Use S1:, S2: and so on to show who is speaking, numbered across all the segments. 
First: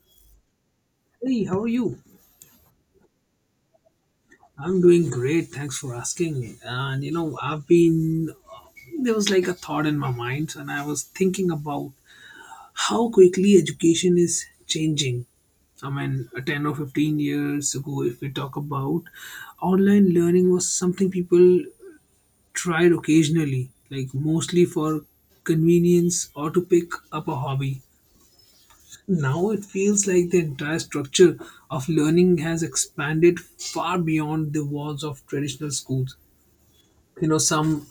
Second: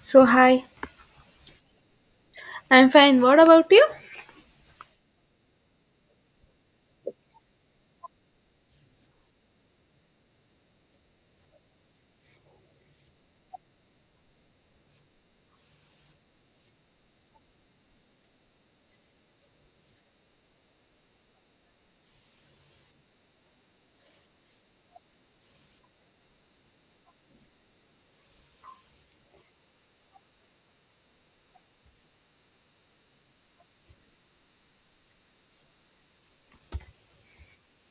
S1: So, hi.
S2: Hey, how are you?
S1: I'm fine. What about you?
S2: I'm doing great. Thanks for asking. And you know, I've been there was like a thought in my mind, and I was thinking about how quickly education is changing. I mean, 10 or 15 years ago, if we talk about online learning, was something people tried occasionally, like mostly for convenience or to pick up a hobby. Now it feels like the entire structure of learning has expanded far beyond the walls of traditional schools. You know, some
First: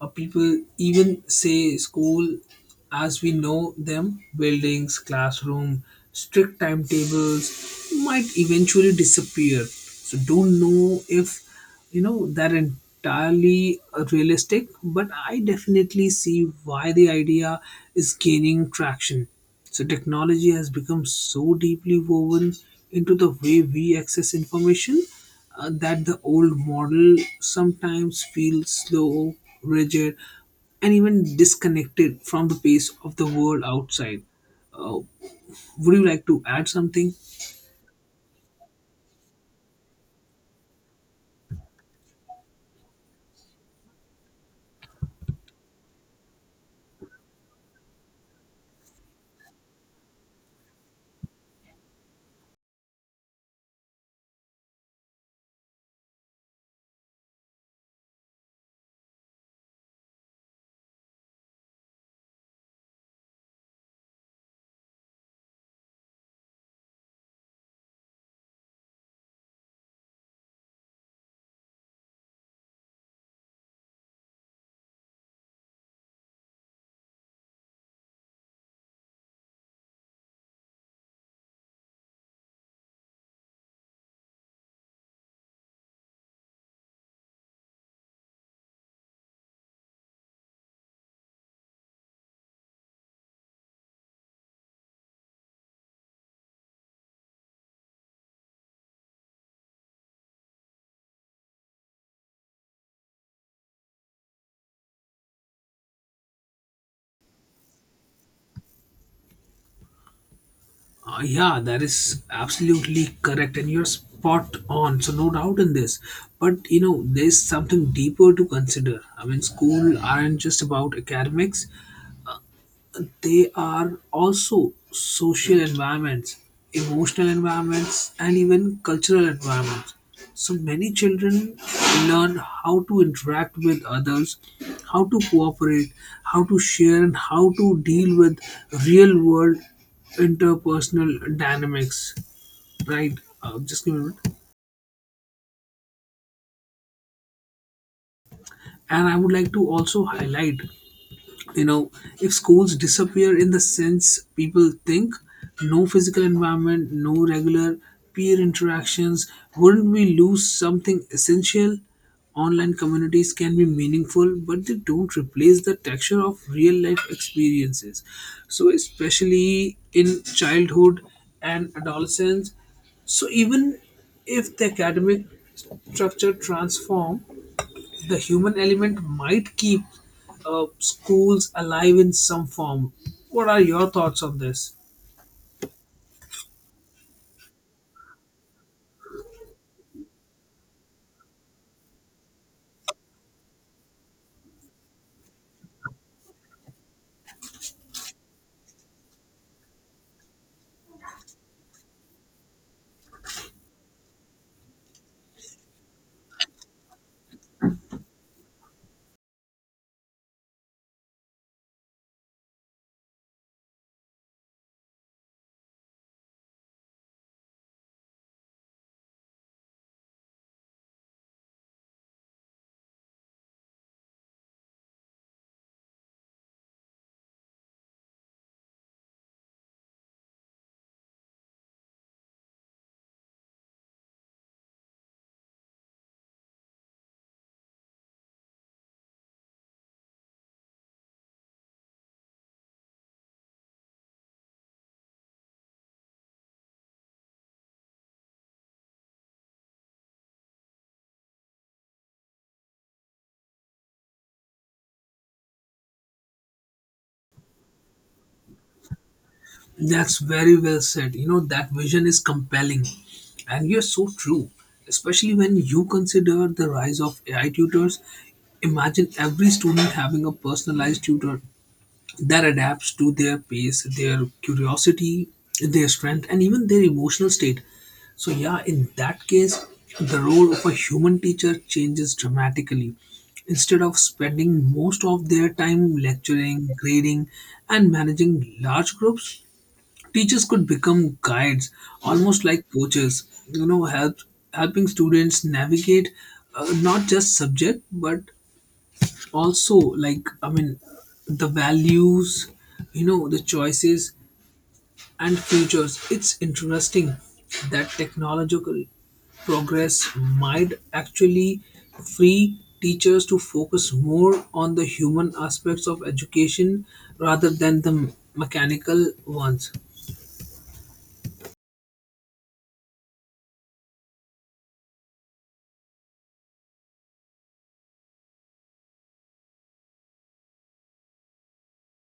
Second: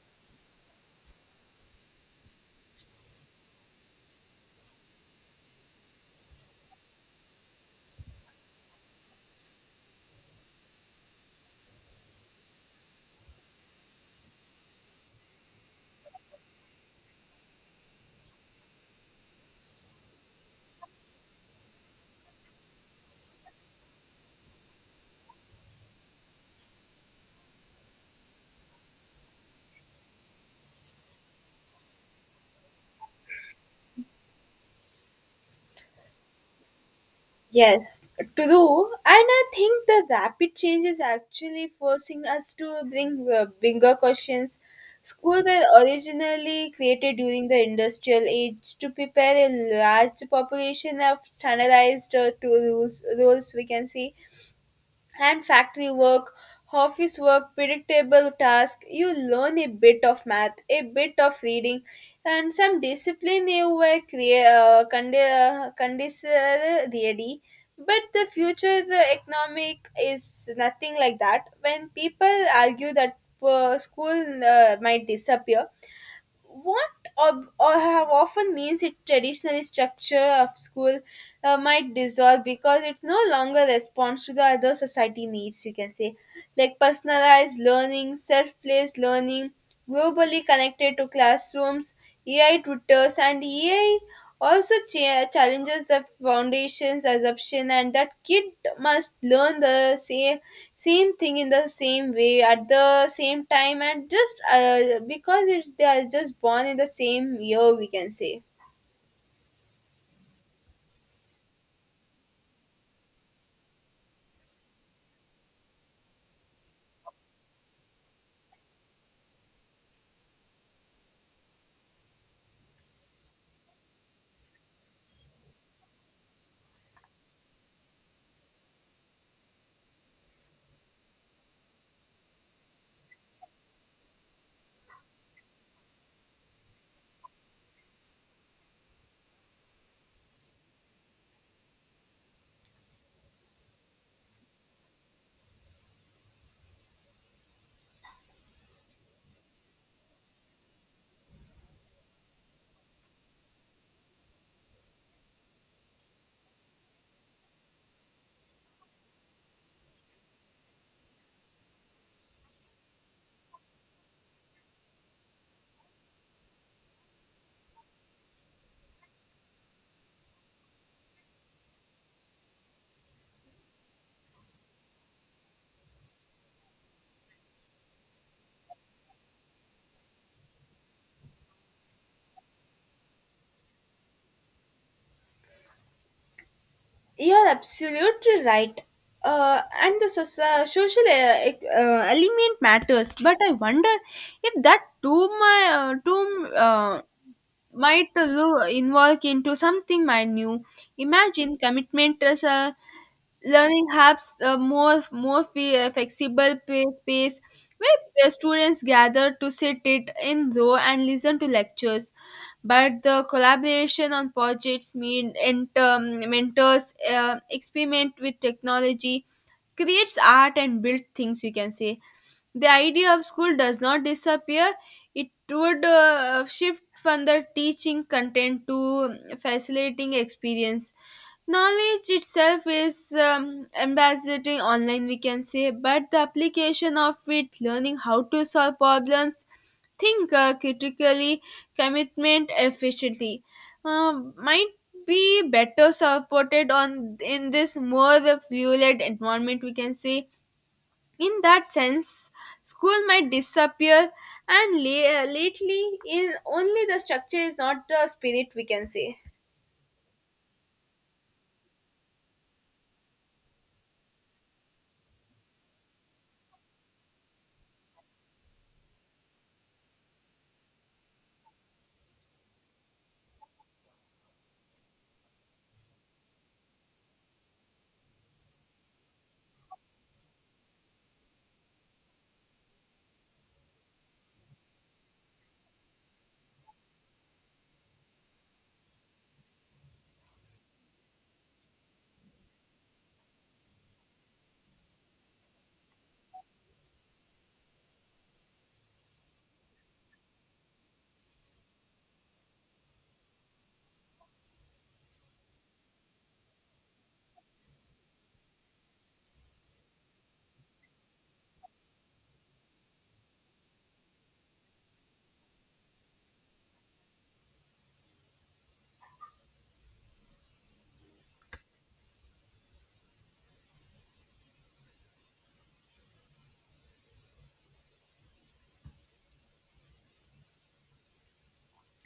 S2: people even say school as we know them, buildings, classroom, strict timetables might eventually disappear. So don't know if you know that entirely realistic, but I definitely see why the idea is gaining traction. So technology has become so deeply woven into the way we access information, that the old model sometimes feels slow, rigid, and even disconnected from the pace of the world outside. Uh, would you like to add something?
S1: Yes, true. And I think the rapid change is actually forcing us to bring bigger questions. Schools were originally created during the industrial age to prepare a large population of standardized to rules, rules we can see. And factory work, office work, predictable task. You learn a bit of math, a bit of reading, and some discipline you were condensed really. But the future the economic is nothing like that. When people argue that school might disappear, what or have often means it traditional structure of school might dissolve because it no longer responds to the other society needs you can say, like personalized learning, self-placed learning, globally connected to classrooms, ai tutors and ai also challenges the foundation's assumption and that kid must learn the same thing in the same way at the same time and just because it, they are just born in the same year we can say.
S2: Yeah, that is absolutely correct, and you're spot on. So no doubt in this. But you know, there's something deeper to consider. I mean, school aren't just about academics. They are also social environments, emotional environments, and even cultural environments. So many children learn how to interact with others, how to cooperate, how to share, and how to deal with real world interpersonal dynamics. Right? Just give me a minute. And I would like to also highlight, you know, if schools disappear in the sense people think, no physical environment, no regular peer interactions, wouldn't we lose something essential? Online communities can be meaningful, but they don't replace the texture of real life experiences, so especially in childhood and adolescence. So even if the academic structure transform, the human element might keep schools alive in some form. What are your thoughts on this?
S1: You're absolutely right, and the social element matters, but I wonder if that too my too might involve into something might new. Imagine commitment as a learning hubs, a more flexible space where the students gather to sit it in row and listen to lectures. But the collaboration on projects, meet enter mentors, experiment with technology, creates art and build things. You can say the idea of school does not disappear, it would shift from the teaching content to facilitating experience. Knowledge itself is ambassading online, we can say, but the application of it, learning how to solve problems, think critically, commitment efficiently, might be better supported on in this more fluid environment we can say. In that sense, school might disappear, and lately, in only the structure is not the spirit we can say.
S2: That's very well said. You know, that vision is compelling. And you're so true, especially when you consider the rise of AI tutors. Imagine every student having a personalized tutor that adapts to their pace, their curiosity, their strength, and even their emotional state. So, yeah, in that case, the role of a human teacher changes dramatically. Instead of spending most of their time lecturing, grading, and managing large groups, teachers could become guides, almost like coaches, you know, helping students navigate, not just subject but also, like, I mean, the values, you know, the choices and futures. It's interesting that technological progress might actually free teachers to focus more on the human aspects of education rather than the mechanical ones.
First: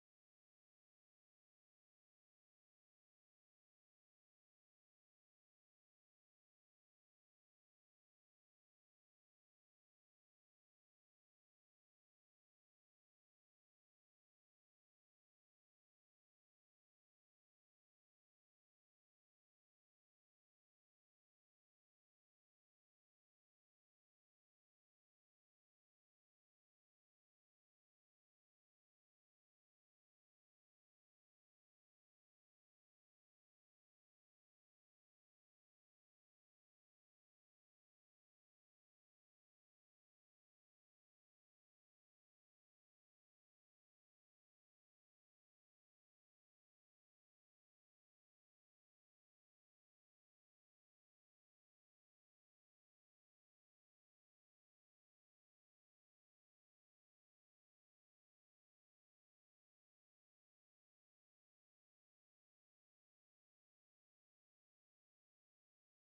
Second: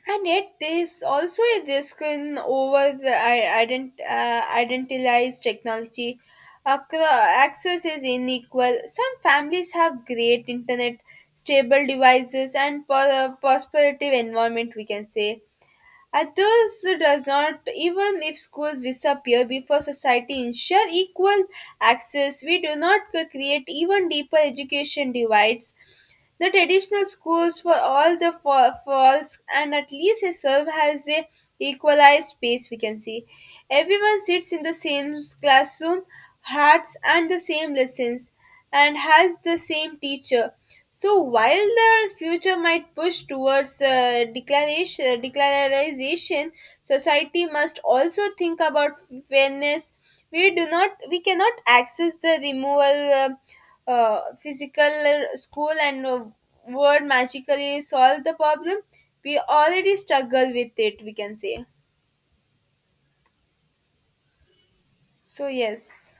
S1: And yet, there is also a risk in over the identitized technology. Acro- Access is unequal. Some families have great internet, stable devices, and prosperative environment. We can say Athos does not, even if schools disappear before society ensure equal access, we do not create even deeper education divides. The traditional schools for all the faults and at least they serve as a equalized space we can see. Everyone sits in the same classroom, hats and the same lessons, and has the same teacher. So while the future might push towards declaration, declaration, society must also think about fairness. We do not, we cannot access the removal physical school and word magically solve the problem. We already struggle with it. We can say so. Yes.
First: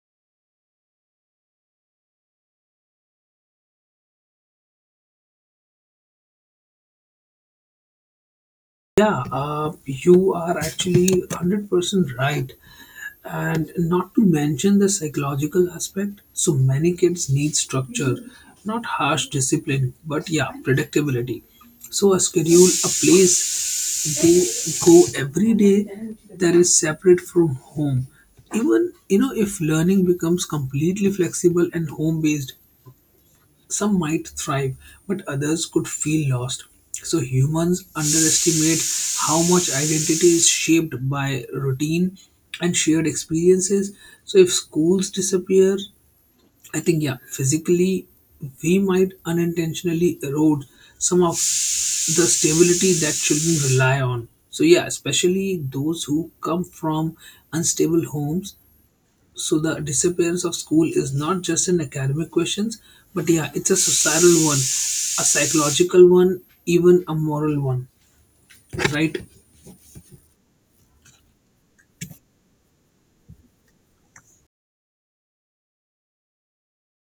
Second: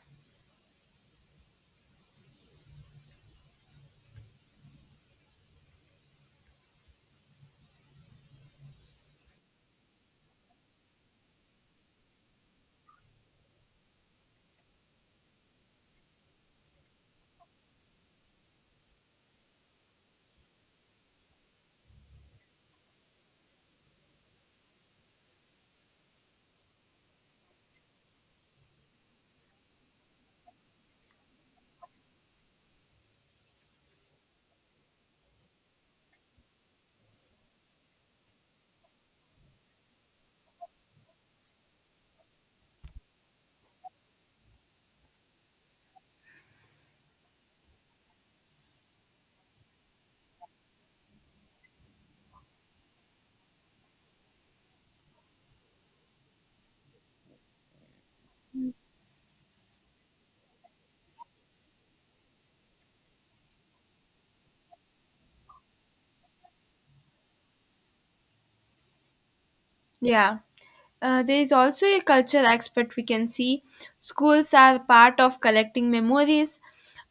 S2: Yeah, you are actually 100% right, and not to mention the psychological aspect. So many kids need structure, not harsh discipline but yeah, predictability. So a schedule, a place they go every day that is separate from home. Even, you know, if learning becomes completely flexible and home based, some might thrive, but others could feel lost. So humans underestimate how much identity is shaped by routine and shared experiences. So if schools disappear, I think, yeah, physically, we might unintentionally erode some of the stability that children rely on. So yeah, especially those who come from unstable homes. So the disappearance of school is not just an academic question, but yeah, it's a societal one, a psychological one, even a moral one, right?
S1: Yeah. There is also a culture aspect we can see. Schools are part of collecting memories,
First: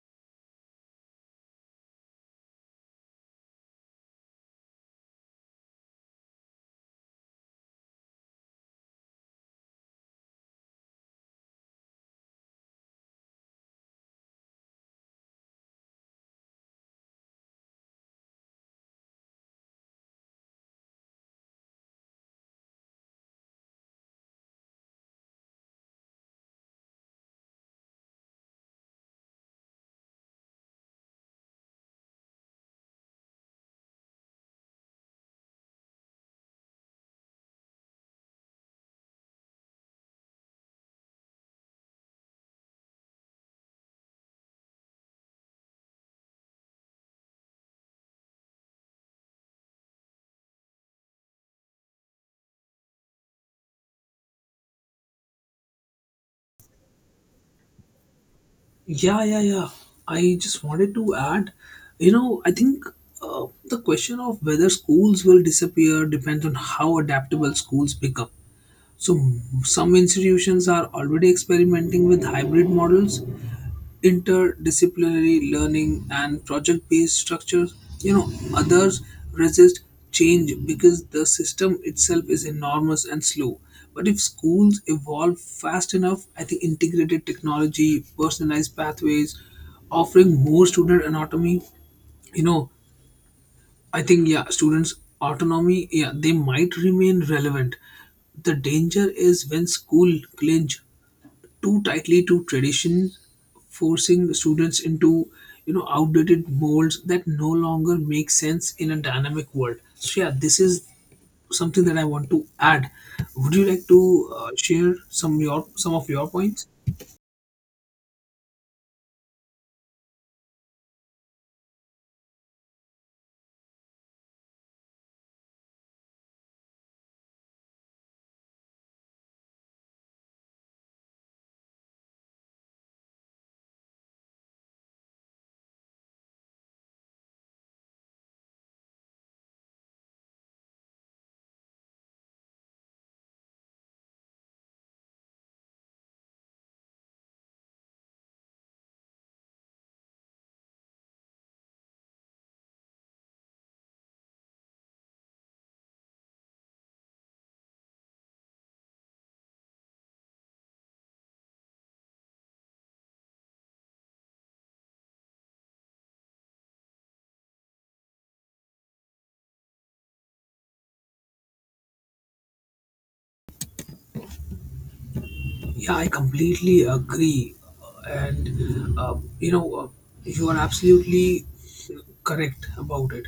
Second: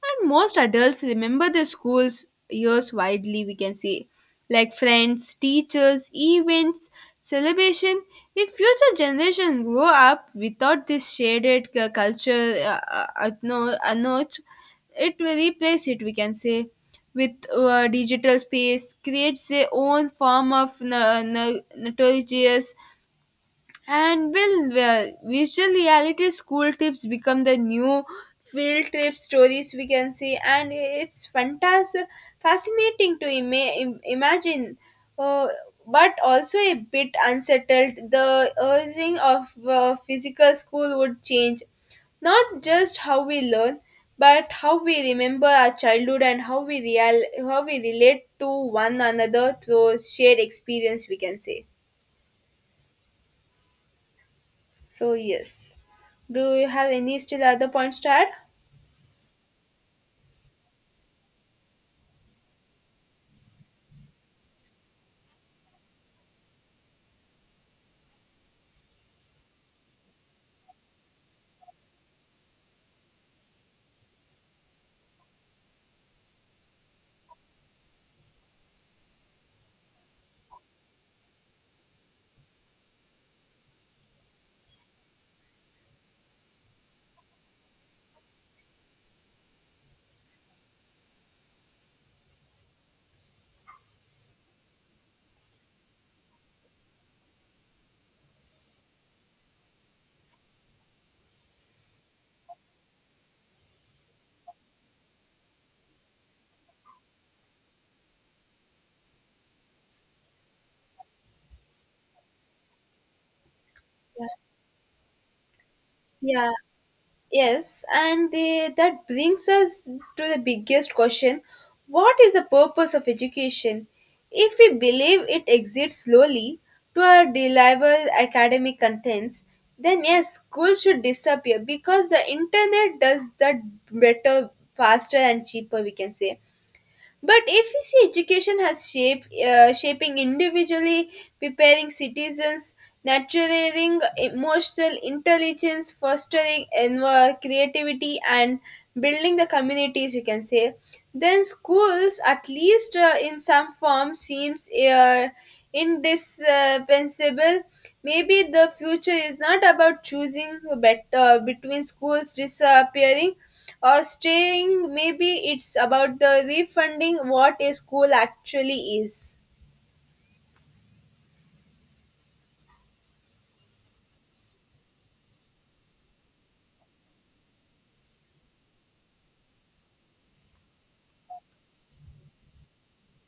S1: and most adults remember their school's years widely, we can say, like friends, teachers, events, celebration. If future generations grow up without this shaded cu- culture no, note, it will replace it, we can say. With digital space, creates their own form of no, no, notorious and visual reality school trips become the new field trip stories we can see, and it's fascinating to imagine, uh, but also a bit unsettled. The urging of physical school would change, not just how we learn, but how we remember our childhood and how we real how we relate to one another through shared experience. We can say so. Yes. Do you have any still other points to add?
S2: Yeah, yeah, yeah. I just wanted to add, you know, I think the question of whether schools will disappear depends on how adaptable schools become. So some institutions are already experimenting with hybrid models, interdisciplinary learning and project-based structures. You know, others resist change because the system itself is enormous and slow. But if schools evolve fast enough, I think integrated technology, personalized pathways, offering more student autonomy, you know, I think, yeah, students autonomy, yeah, they might remain relevant. The danger is when school clinch too tightly to tradition, forcing students into, you know, outdated molds that no longer make sense in a dynamic world. So yeah, this is something that I want to add. Would you like to share some your some of your
S1: Yeah,
S2: points?
S1: yes, and the, that brings us to the biggest question, what is the purpose of education? If we believe it exists slowly to our deliver academic contents, then yes, school should disappear because the internet does that better, faster, and cheaper, we can say. But if we see education has shape, shaping individually, preparing citizens, nurturing emotional intelligence, fostering creativity, and building the communities, you can say, then schools, at least in some form, seems indispensable. Maybe the future is not about choosing better between schools disappearing or staying, maybe it's about the refunding what a school actually is.
S2: Yeah, I completely agree. And, you know, you are absolutely correct about it.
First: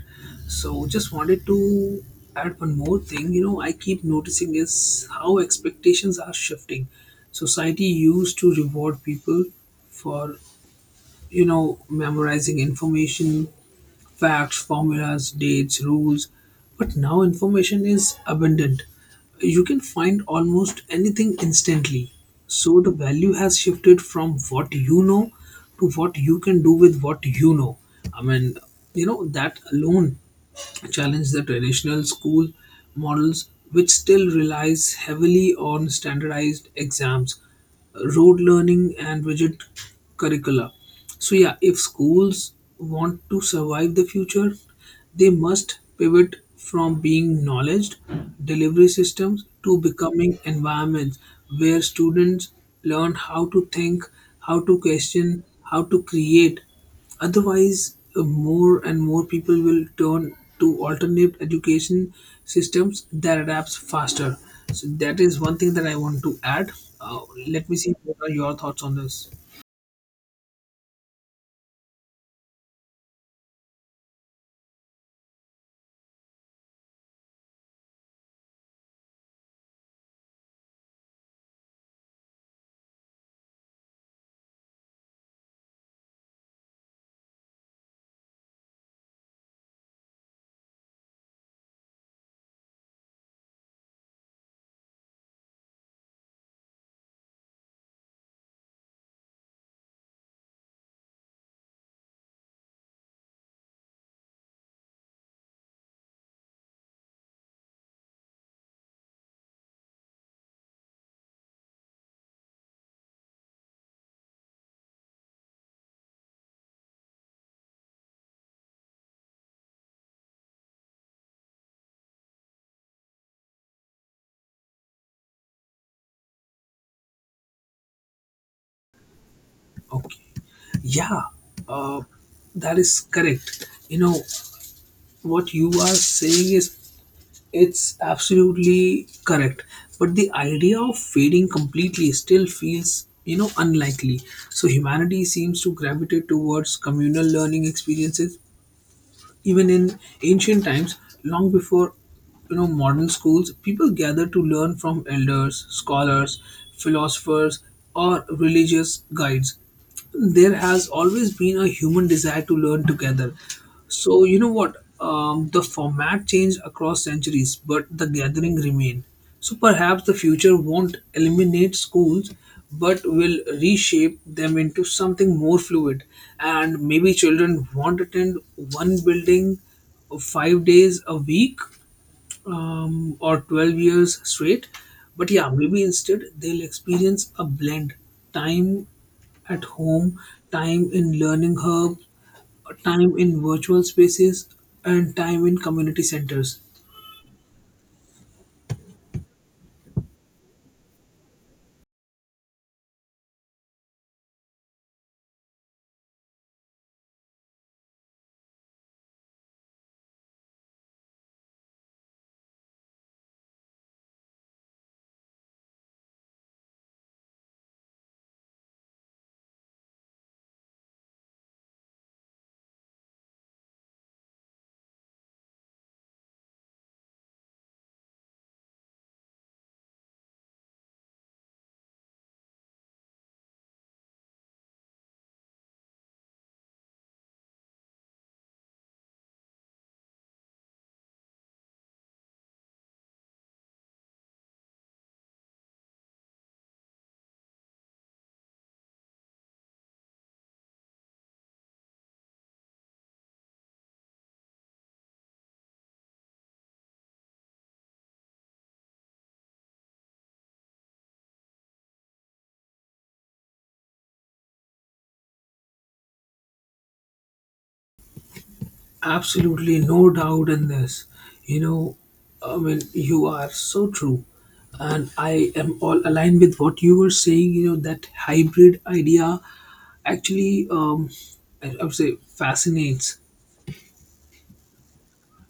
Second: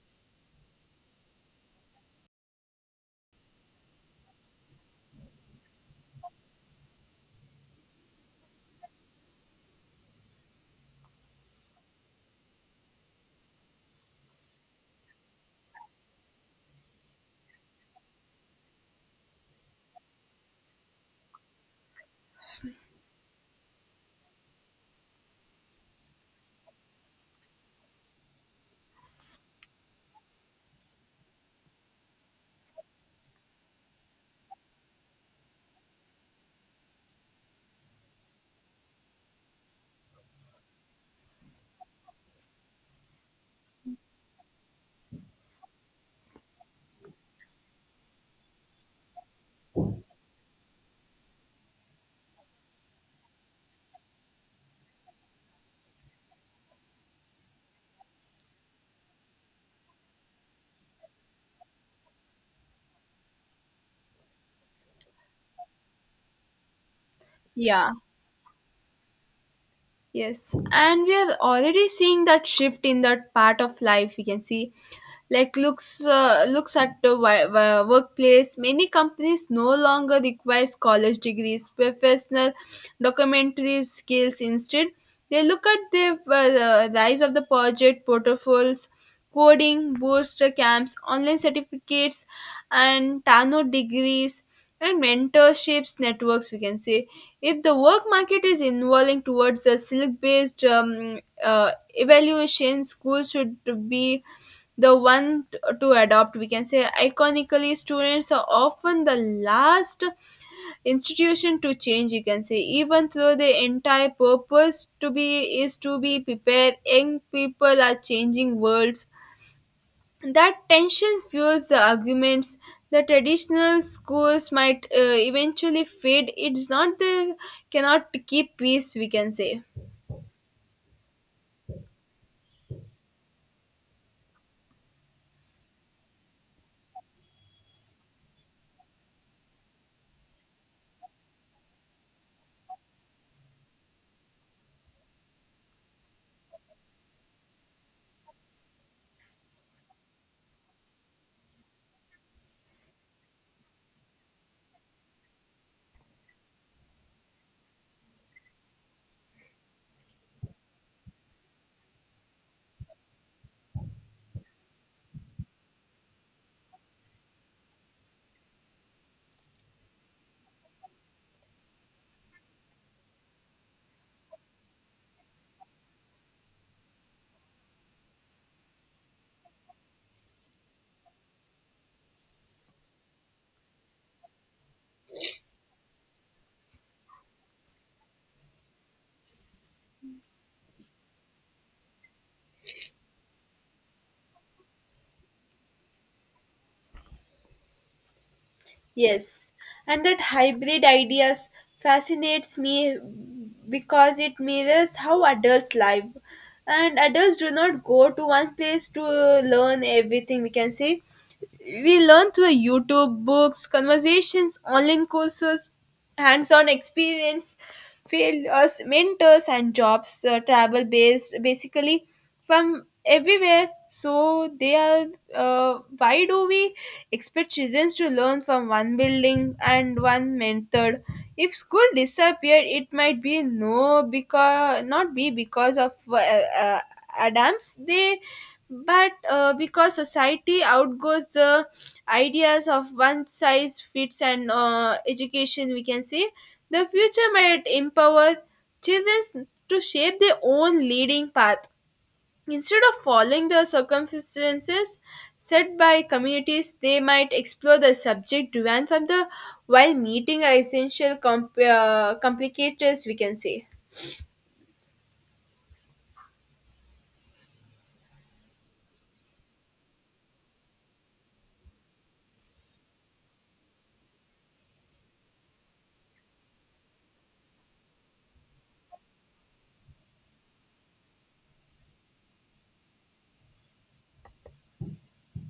S2: So, just wanted to add one more thing. You know, I keep noticing is how expectations are shifting. Society used to reward people for, you know, memorizing information, facts, formulas, dates, rules. But now information is abundant. You can find almost anything instantly. So the value has shifted from what you know to what you can do with what you know. I mean, you know, that alone challenge the traditional school models, which still relies heavily on standardized exams, rote learning and rigid curricula. So yeah, if schools want to survive the future, they must pivot from being knowledge delivery systems to becoming environments where students learn how to think, how to question, how to create. Otherwise, more and more people will turn to alternate education systems that adapts faster. So that is one thing that I want to add. Uh, let me
S1: Yeah.
S2: see what are your thoughts on this.
S1: Yes, and we are already seeing that shift in that part of life. We can see, like looks at the workplace. Many companies no longer requires college degrees, professional documentary skills. Instead, they look at the rise of the project portfolios, coding, booster camps, online certificates, and Tano degrees and mentorships networks. We can say if the work market is evolving towards a silk based evaluation, schools should be the one to adopt. We can say, iconically, students are often the last institution to change, you can say, even though the entire purpose to be is to be prepared, young people are changing worlds, that tension fuels the arguments. The traditional schools might eventually fade. It's not the cannot keep peace, we can say.
S2: Okay. Yeah, uh, that is correct. You know, what you are saying is it's absolutely correct. But the idea of fading completely still feels, you know, unlikely. So humanity seems to gravitate towards communal learning experiences, even in ancient times, long before, you know, modern schools, people gathered to learn from elders, scholars, philosophers, or religious guides. There has always been a human desire to learn together. So you know what, the format changed across centuries, but the gathering remained. So perhaps the future won't eliminate schools, but will reshape them into something more fluid. And maybe children won't attend one building 5 days a week, or 12 years straight. But yeah, maybe instead they'll experience a blend, time at home, time in learning hub, time in virtual spaces, and time in community centers.
S1: Yes, and that hybrid ideas fascinates me because it mirrors how adults live. And adults do not go to one place to learn everything, we can say. We learn through YouTube, books, conversations, online courses, hands on experience, failures, mentors, and jobs, travel based, basically from everywhere. So, they are why do we expect children to learn from one building and one method. If school disappeared, it might be no because not be because of uh, Adams. They but because society outgoes the ideas of one size fits and education we can say the future might empower children to shape their own leading path. Instead of following the circumstances set by communities, they might explore the subject driven from the while meeting essential complicators, we can say.
S2: Absolutely no doubt in this. You know, I mean, you are so true. And I am all aligned with what you were saying, you know, that hybrid idea actually, I would say, fascinates.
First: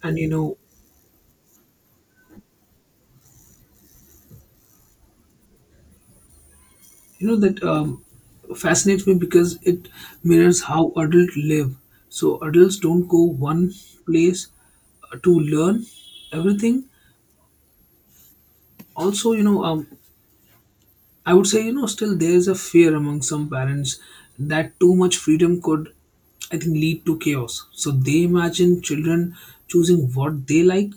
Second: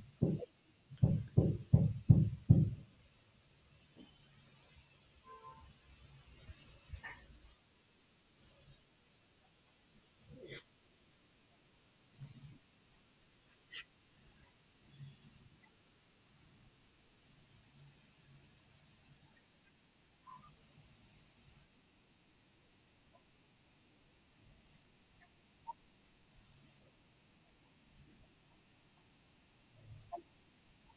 S2: And, you know that fascinates me because it mirrors how adults live. So adults don't go one place to learn everything. Also, you know, I would say, you know, still there is a fear among some parents that too much freedom could, I think, lead to chaos. So they imagine children choosing what they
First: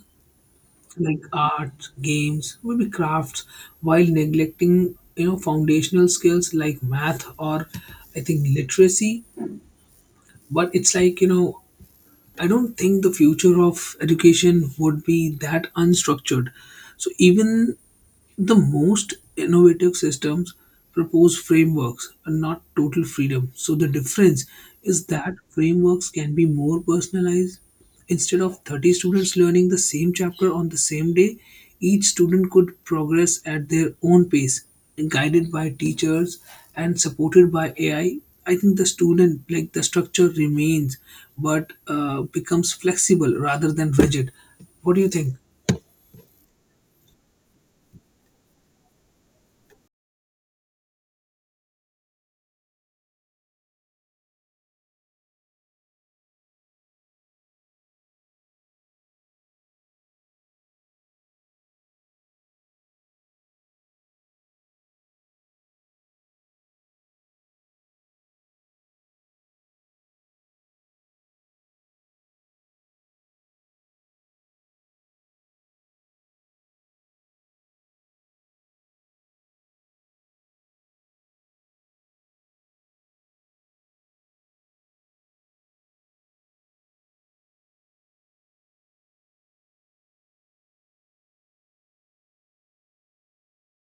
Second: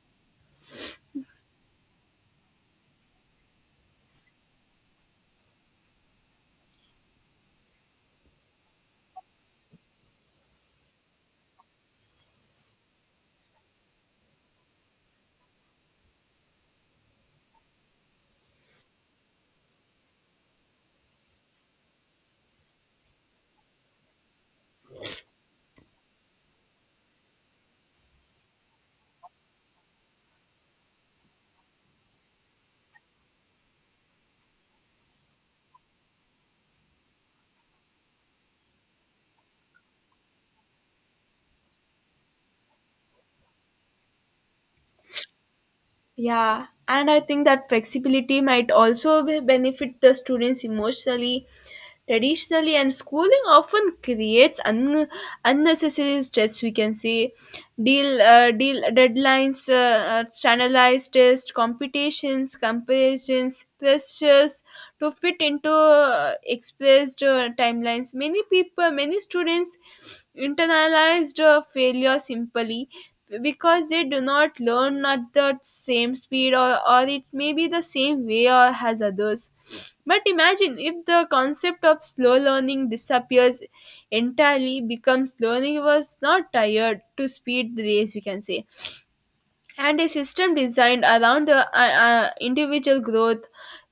S2: like art, games, maybe crafts, while neglecting, you know, foundational skills like math or, I think, literacy. But it's like, you know, I don't think the future of education would be that unstructured. So even the most innovative systems propose frameworks and not total freedom. So the difference is that frameworks can be more personalized. Instead of 30 students learning the same chapter on the same day, each student could progress at their own pace, guided by teachers and supported by AI. I think the student, like the structure remains, but becomes flexible rather than rigid. What do you think?
S1: Yeah, and I think that flexibility might also benefit the students emotionally. Traditionally, and schooling often creates unnecessary stress. We can say, deal deadlines, standardized tests, competitions, comparisons, pressures to fit into expressed timelines. Many people, many students internalized failure simply because they do not learn at the same speed or it may be the same way or as others, but imagine if the concept of slow learning disappears entirely becomes learning was not tired to speed race we can say, and a system designed around the individual growth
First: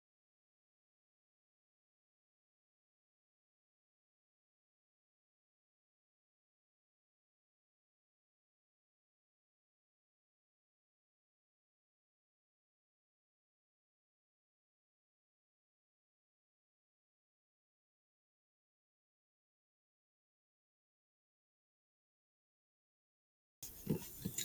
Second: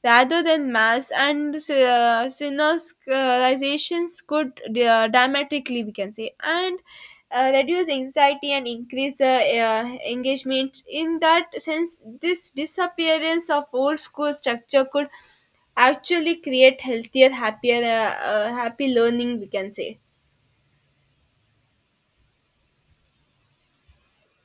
S1: rather than mass and synergizations could dramatically we can say and reduce anxiety and increase engagement. In that sense, this disappearance of old school structure could actually create healthier happier happy learning we can say.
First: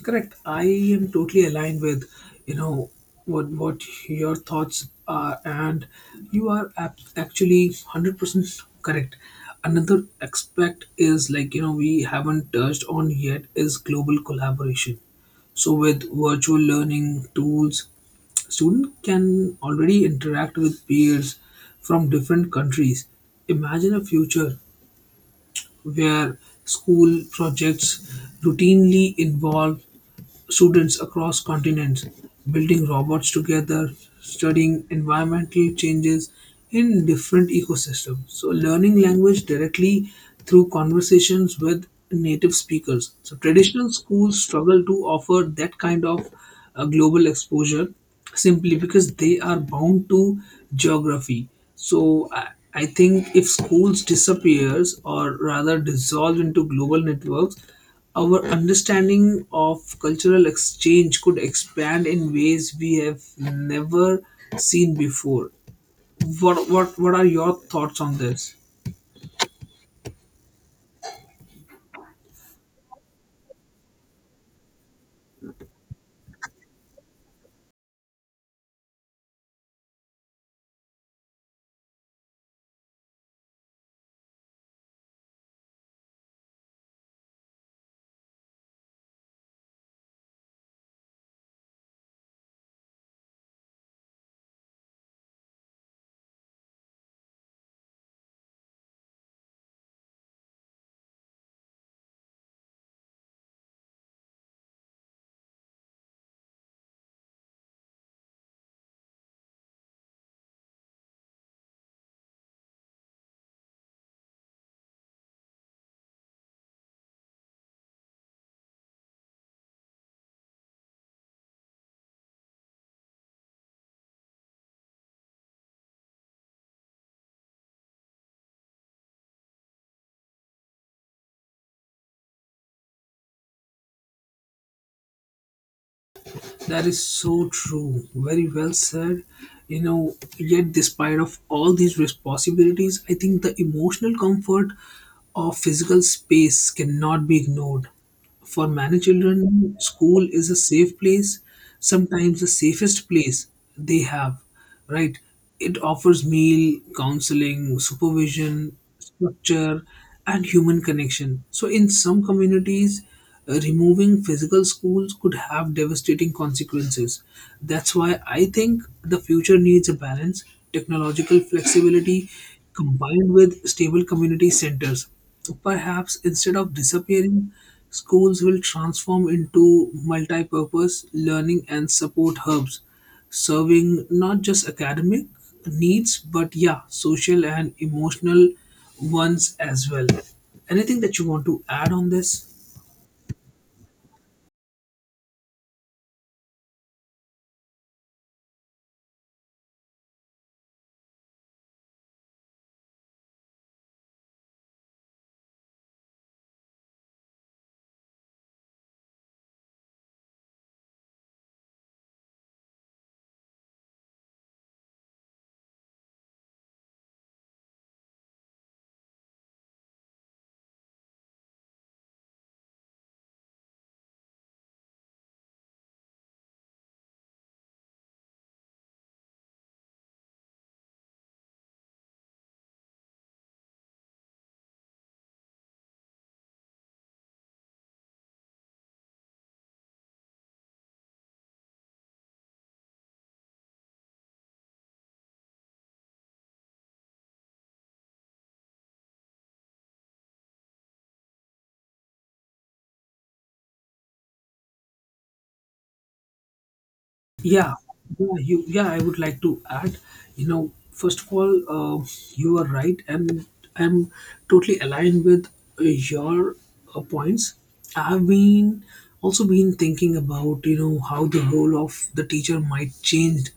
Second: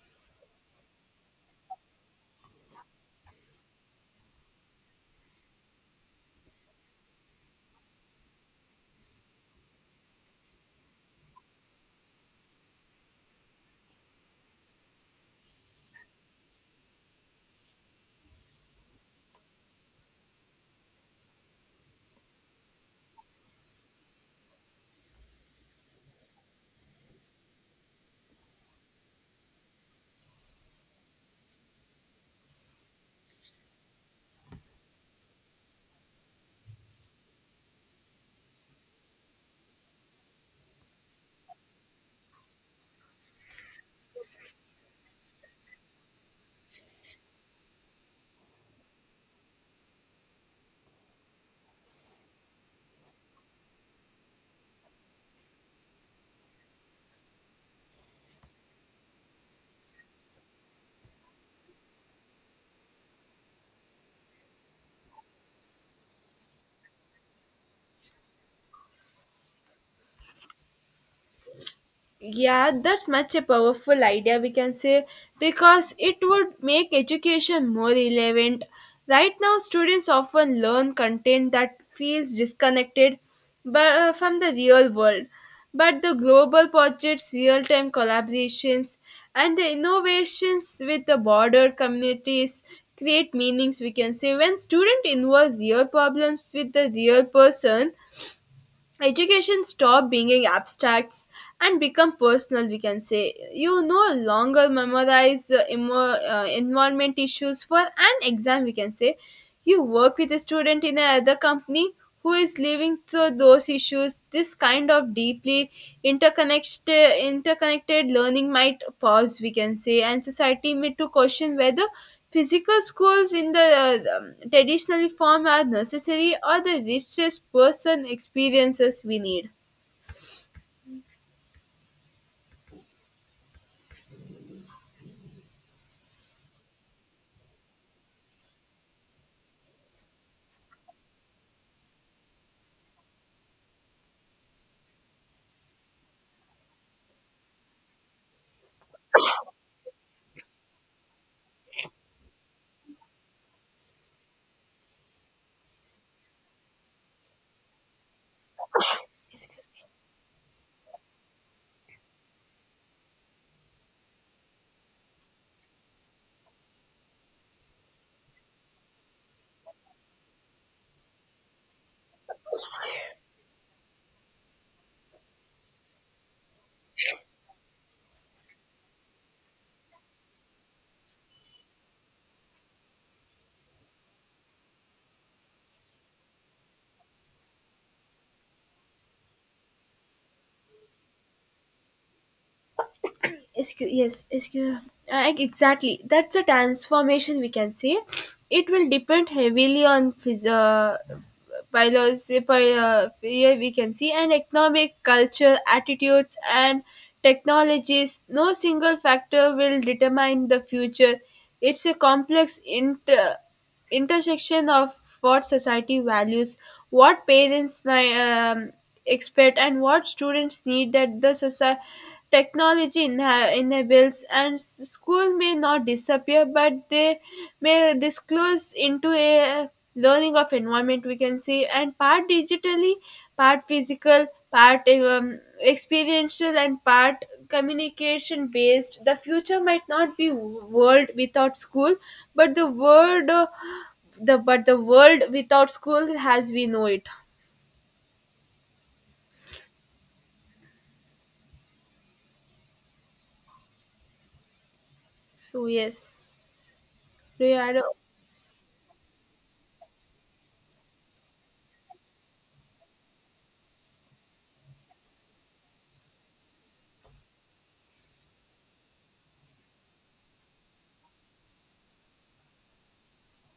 S2: Correct. I am totally aligned with, you know, what your thoughts are, and you are actually 100% correct. Another aspect is, like, you know, we haven't touched on yet is global collaboration. So with virtual learning tools, student can already interact with peers from different countries. Imagine a future where school projects routinely involve students across continents, building robots together, studying environmental changes in different ecosystems. So, learning language directly through conversations with native speakers. So, traditional schools struggle to offer that kind of global exposure, simply because they are bound to geography. So, I think if schools disappears or rather dissolve into global networks, our understanding of cultural exchange could expand in ways we have never seen before. What are your thoughts on this?
S1: Yeah, that's much a powerful idea, we can say, because it would make education more relevant. Right now, students often learn content that feels disconnected but, from the real world. But the global projects, real time collaborations, and the innovations with the border communities create meanings, we can say. When students involve real problems with the real person, education stop being abstracts and become personal, we can say. You no longer memorize environment issues for an exam we can say, you work with a student in another company who is living through those issues. This kind of deeply interconnected learning might pause we can say, and society may to question whether physical schools in the traditional form are necessary or the richest person experiences we need.
S2: That is so true. Very well said. You know, yet despite of all these responsibilities, I think the emotional comfort of physical space cannot be ignored. For many children, school is a safe place, sometimes the safest place they have, right? It offers meal, counseling, supervision, structure, and human connection. So, in some communities, removing physical schools could have devastating consequences. That's why I think the future needs a balance, technological flexibility combined with stable community centers. Perhaps instead of disappearing, schools will transform into multi purpose learning and support hubs, serving not just academic needs but yeah, social and emotional ones as well. Anything that you want to add on this?
S1: SQ, yes, SQ. Exactly. That's a transformation we can say. It will depend heavily on biology, yeah, we can see, and economic, culture, attitudes, and technologies. No single factor will determine the future. It's a complex intersection of what society values, what parents my expect and what students need, that the society technology enables and school may not disappear but they may disclose into a learning of environment we can say, and part digitally, part physical, part experiential and part communication based, the future might not be world without school but the world the but the world without school as we know it. So yes.
S2: Yeah,
S1: Yeah,
S2: yeah. I would like to add, you know, first of all, you are right, and I'm totally aligned with your points. I've been also been thinking about, you know, how the role of the teacher might change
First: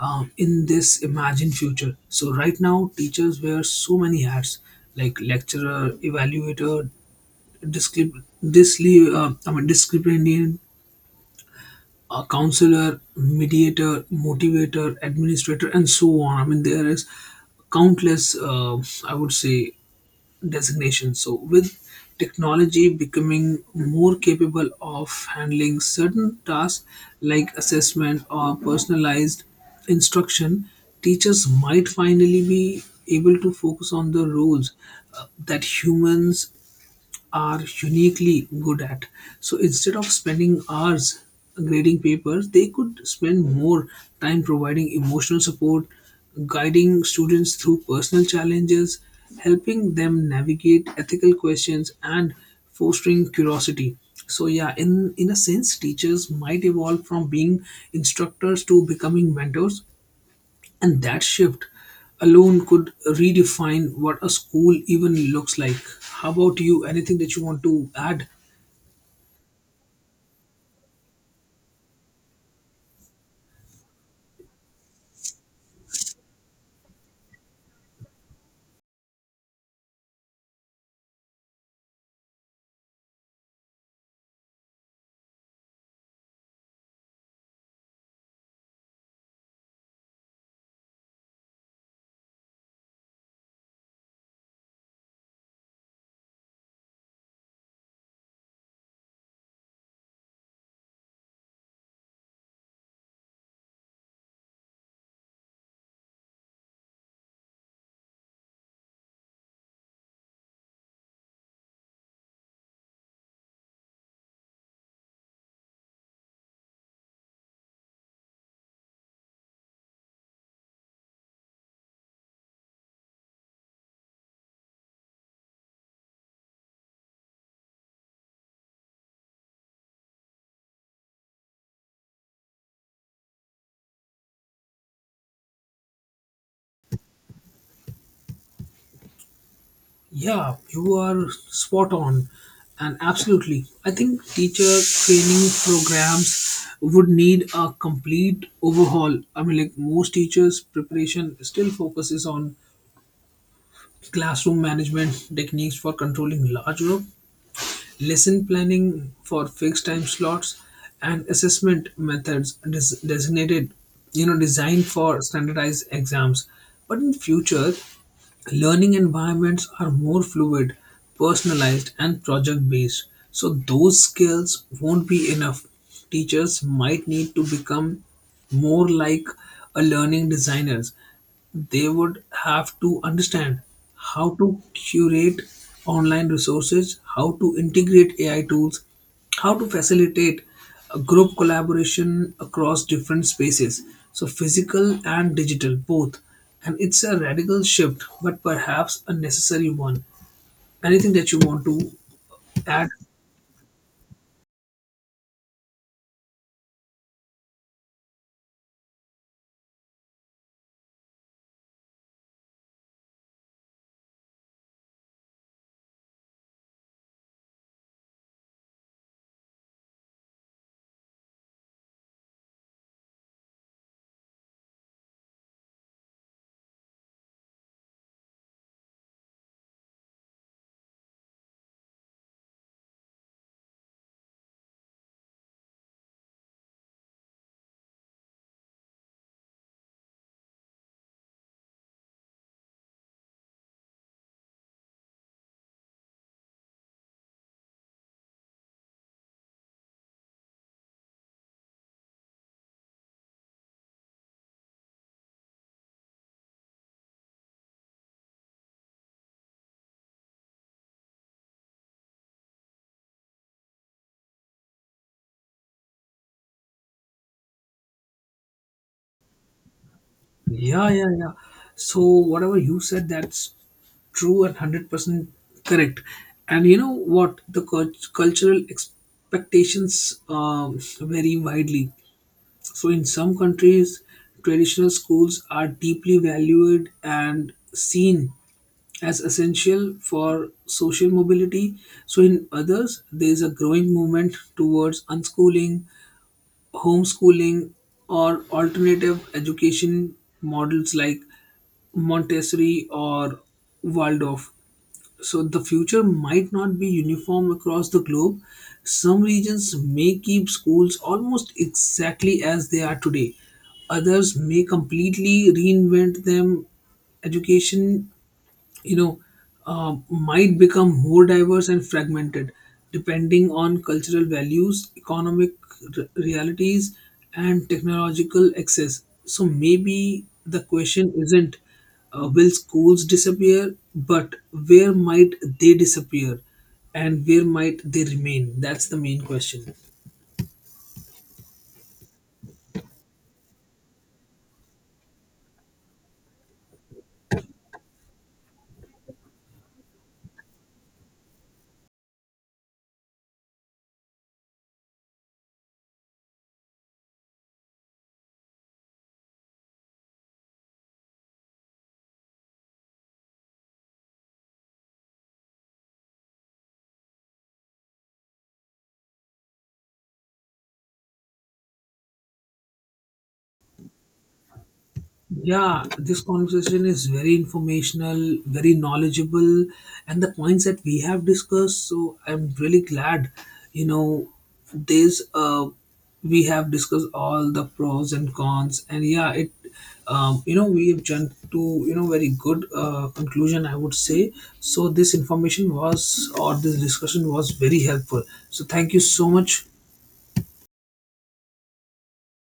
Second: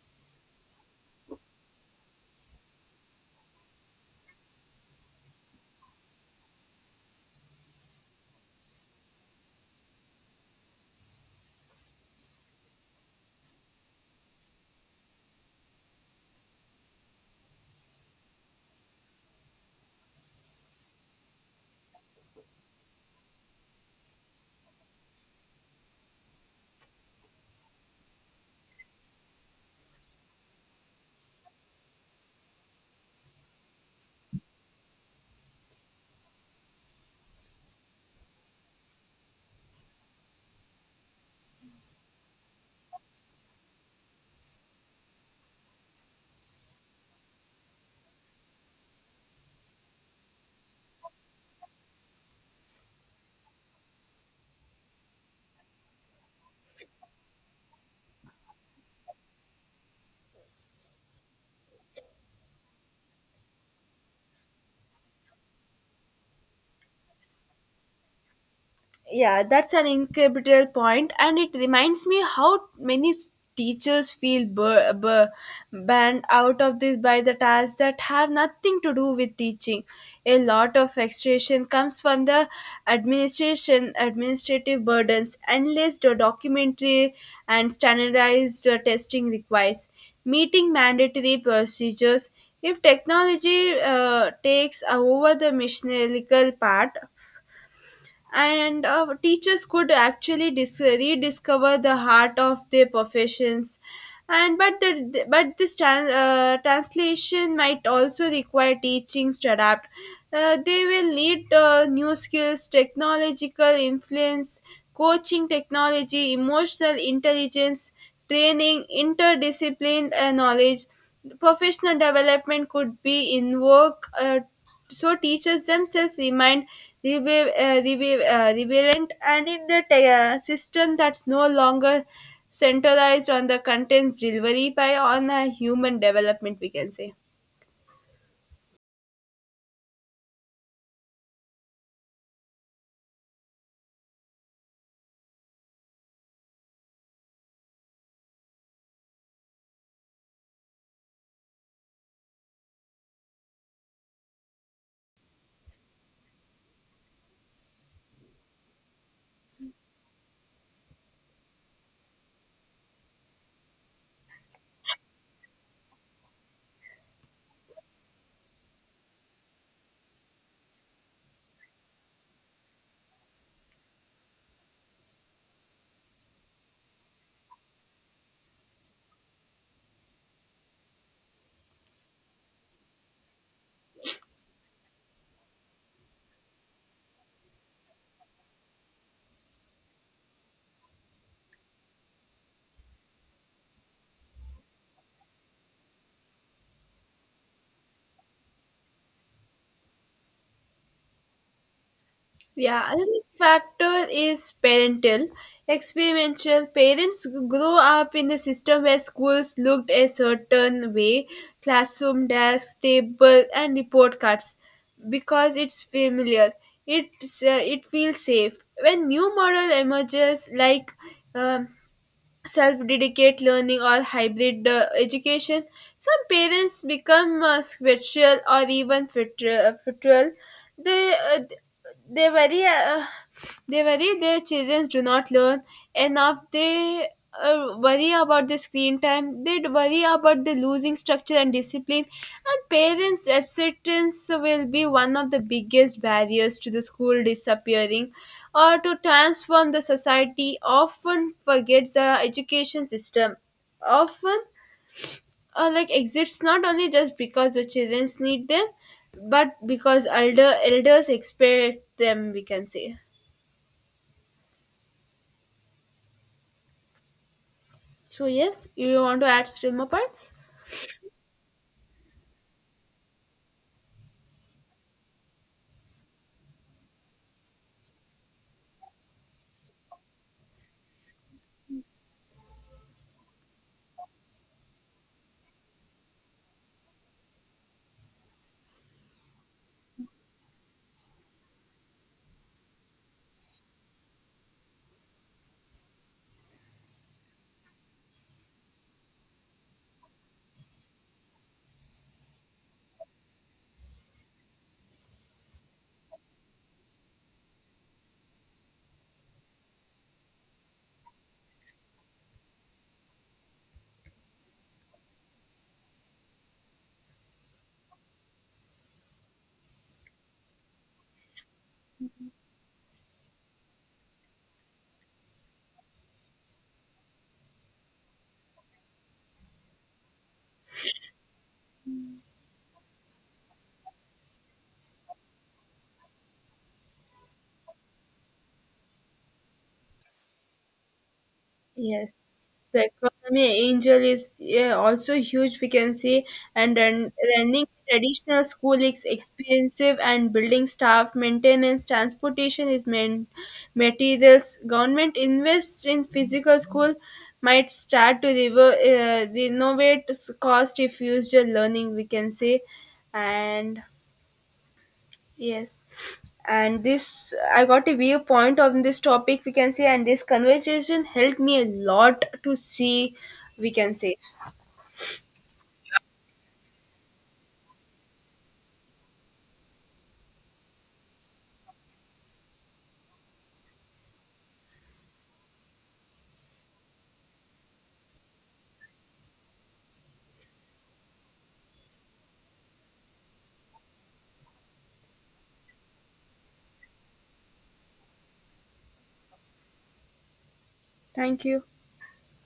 S2: in this imagined future. So right now, teachers wear so many hats, like lecturer, evaluator, disciplinarian, a counselor, mediator, motivator, administrator, and so on. I mean, there is countless, I would say, designations. So, with technology becoming more capable of handling certain tasks like assessment or personalized instruction, teachers might finally be able to focus on the roles that humans are uniquely good at. So instead of spending hours grading papers, they could spend more time providing emotional support, guiding students through personal challenges, helping them navigate ethical questions, and fostering curiosity. So yeah, in a sense, teachers might evolve from being instructors to becoming mentors, and that shift alone could redefine what a school even looks like. How about you? Anything that you want to add?
S1: yeah, that's an incredible point, and it reminds me how many teachers feel banned out of this by the tasks that have nothing to do with teaching. A lot of frustration comes from the administration, administrative burdens, endless documentary and standardized testing requires, meeting mandatory procedures. If technology takes over the mechanical part, and teachers could actually rediscover the heart of their professions, and but the but this tran translation might also require teachings to adapt. They will need new skills, technological influence, coaching technology, emotional intelligence training, interdisciplined knowledge, professional development could be in work so teachers themselves remained rebellion and in the system that's no longer centralized on the contents delivery by on a human development we can say.
S2: Yeah, you are spot on. And absolutely, I think teacher training programs would need a complete overhaul. I mean, like most teachers' preparation still focuses on classroom management techniques for controlling large group, lesson planning for fixed time slots, and assessment methods designated, you know, designed for standardized exams. But in future, learning environments are more fluid, personalized, and project based, so those skills won't be enough. Teachers might need to become more like a learning designers. They would have to understand how to curate online resources, how to integrate AI tools, how to facilitate a group collaboration across different spaces, so physical and digital both. And it's a radical shift, but perhaps a necessary one. Anything that you want to
S1: Yeah,
S2: add?
S1: another factor is parental experimental. Parents grow up in a system where schools looked a certain way, classroom, desk, table, and report cards because it's familiar. It's, it feels safe. When new model emerges, like um, self-dedicate learning or hybrid education. Some parents become spiritual or even fitral. They uh, they worry they worry their children do not learn enough. They worry about the screen time. They worry about the losing structure and discipline. And parents' acceptance will be one of the biggest barriers to the school disappearing or to transform the society often forgets the education system often like exists not only just because the children need them but because elders expect them we can say. So yes, you want to add still more points?
S2: Yeah, yeah, yeah, so whatever you said, that's true and 100% correct. And you know what, the cultural expectations vary widely. So, in some countries, traditional schools are deeply valued and seen as essential for social mobility. So, in others, there is a growing movement towards unschooling, homeschooling, or alternative education models like Montessori or Waldorf. So the future might not be uniform across the globe. Some regions may keep schools almost exactly as they are today. Others may completely reinvent them. Education, you know, might become more diverse and fragmented depending on cultural values, economic realities, and technological access. So maybe the question isn't, will schools disappear, but where might they disappear and where might they remain? That's the main question.
S1: Yes, the economy angel is yeah, also huge, we can see, and then running traditional school is expensive, and building staff, maintenance, transportation is main materials. Government invest in physical school might start to renovate cost if used learning, we can say, and yes. And this, I got a viewpoint on this topic, we can say, and this conversation helped me a lot to see, we can say.
S2: Yeah, this conversation is very informational, very knowledgeable, and the points that we have discussed. So I'm really glad, you know, there's we have discussed all the pros and cons, and yeah, it, you know, we have jumped to, you know, very good conclusion, I would say. So this information was or this discussion was very helpful. So thank you so much.
S1: Thank you.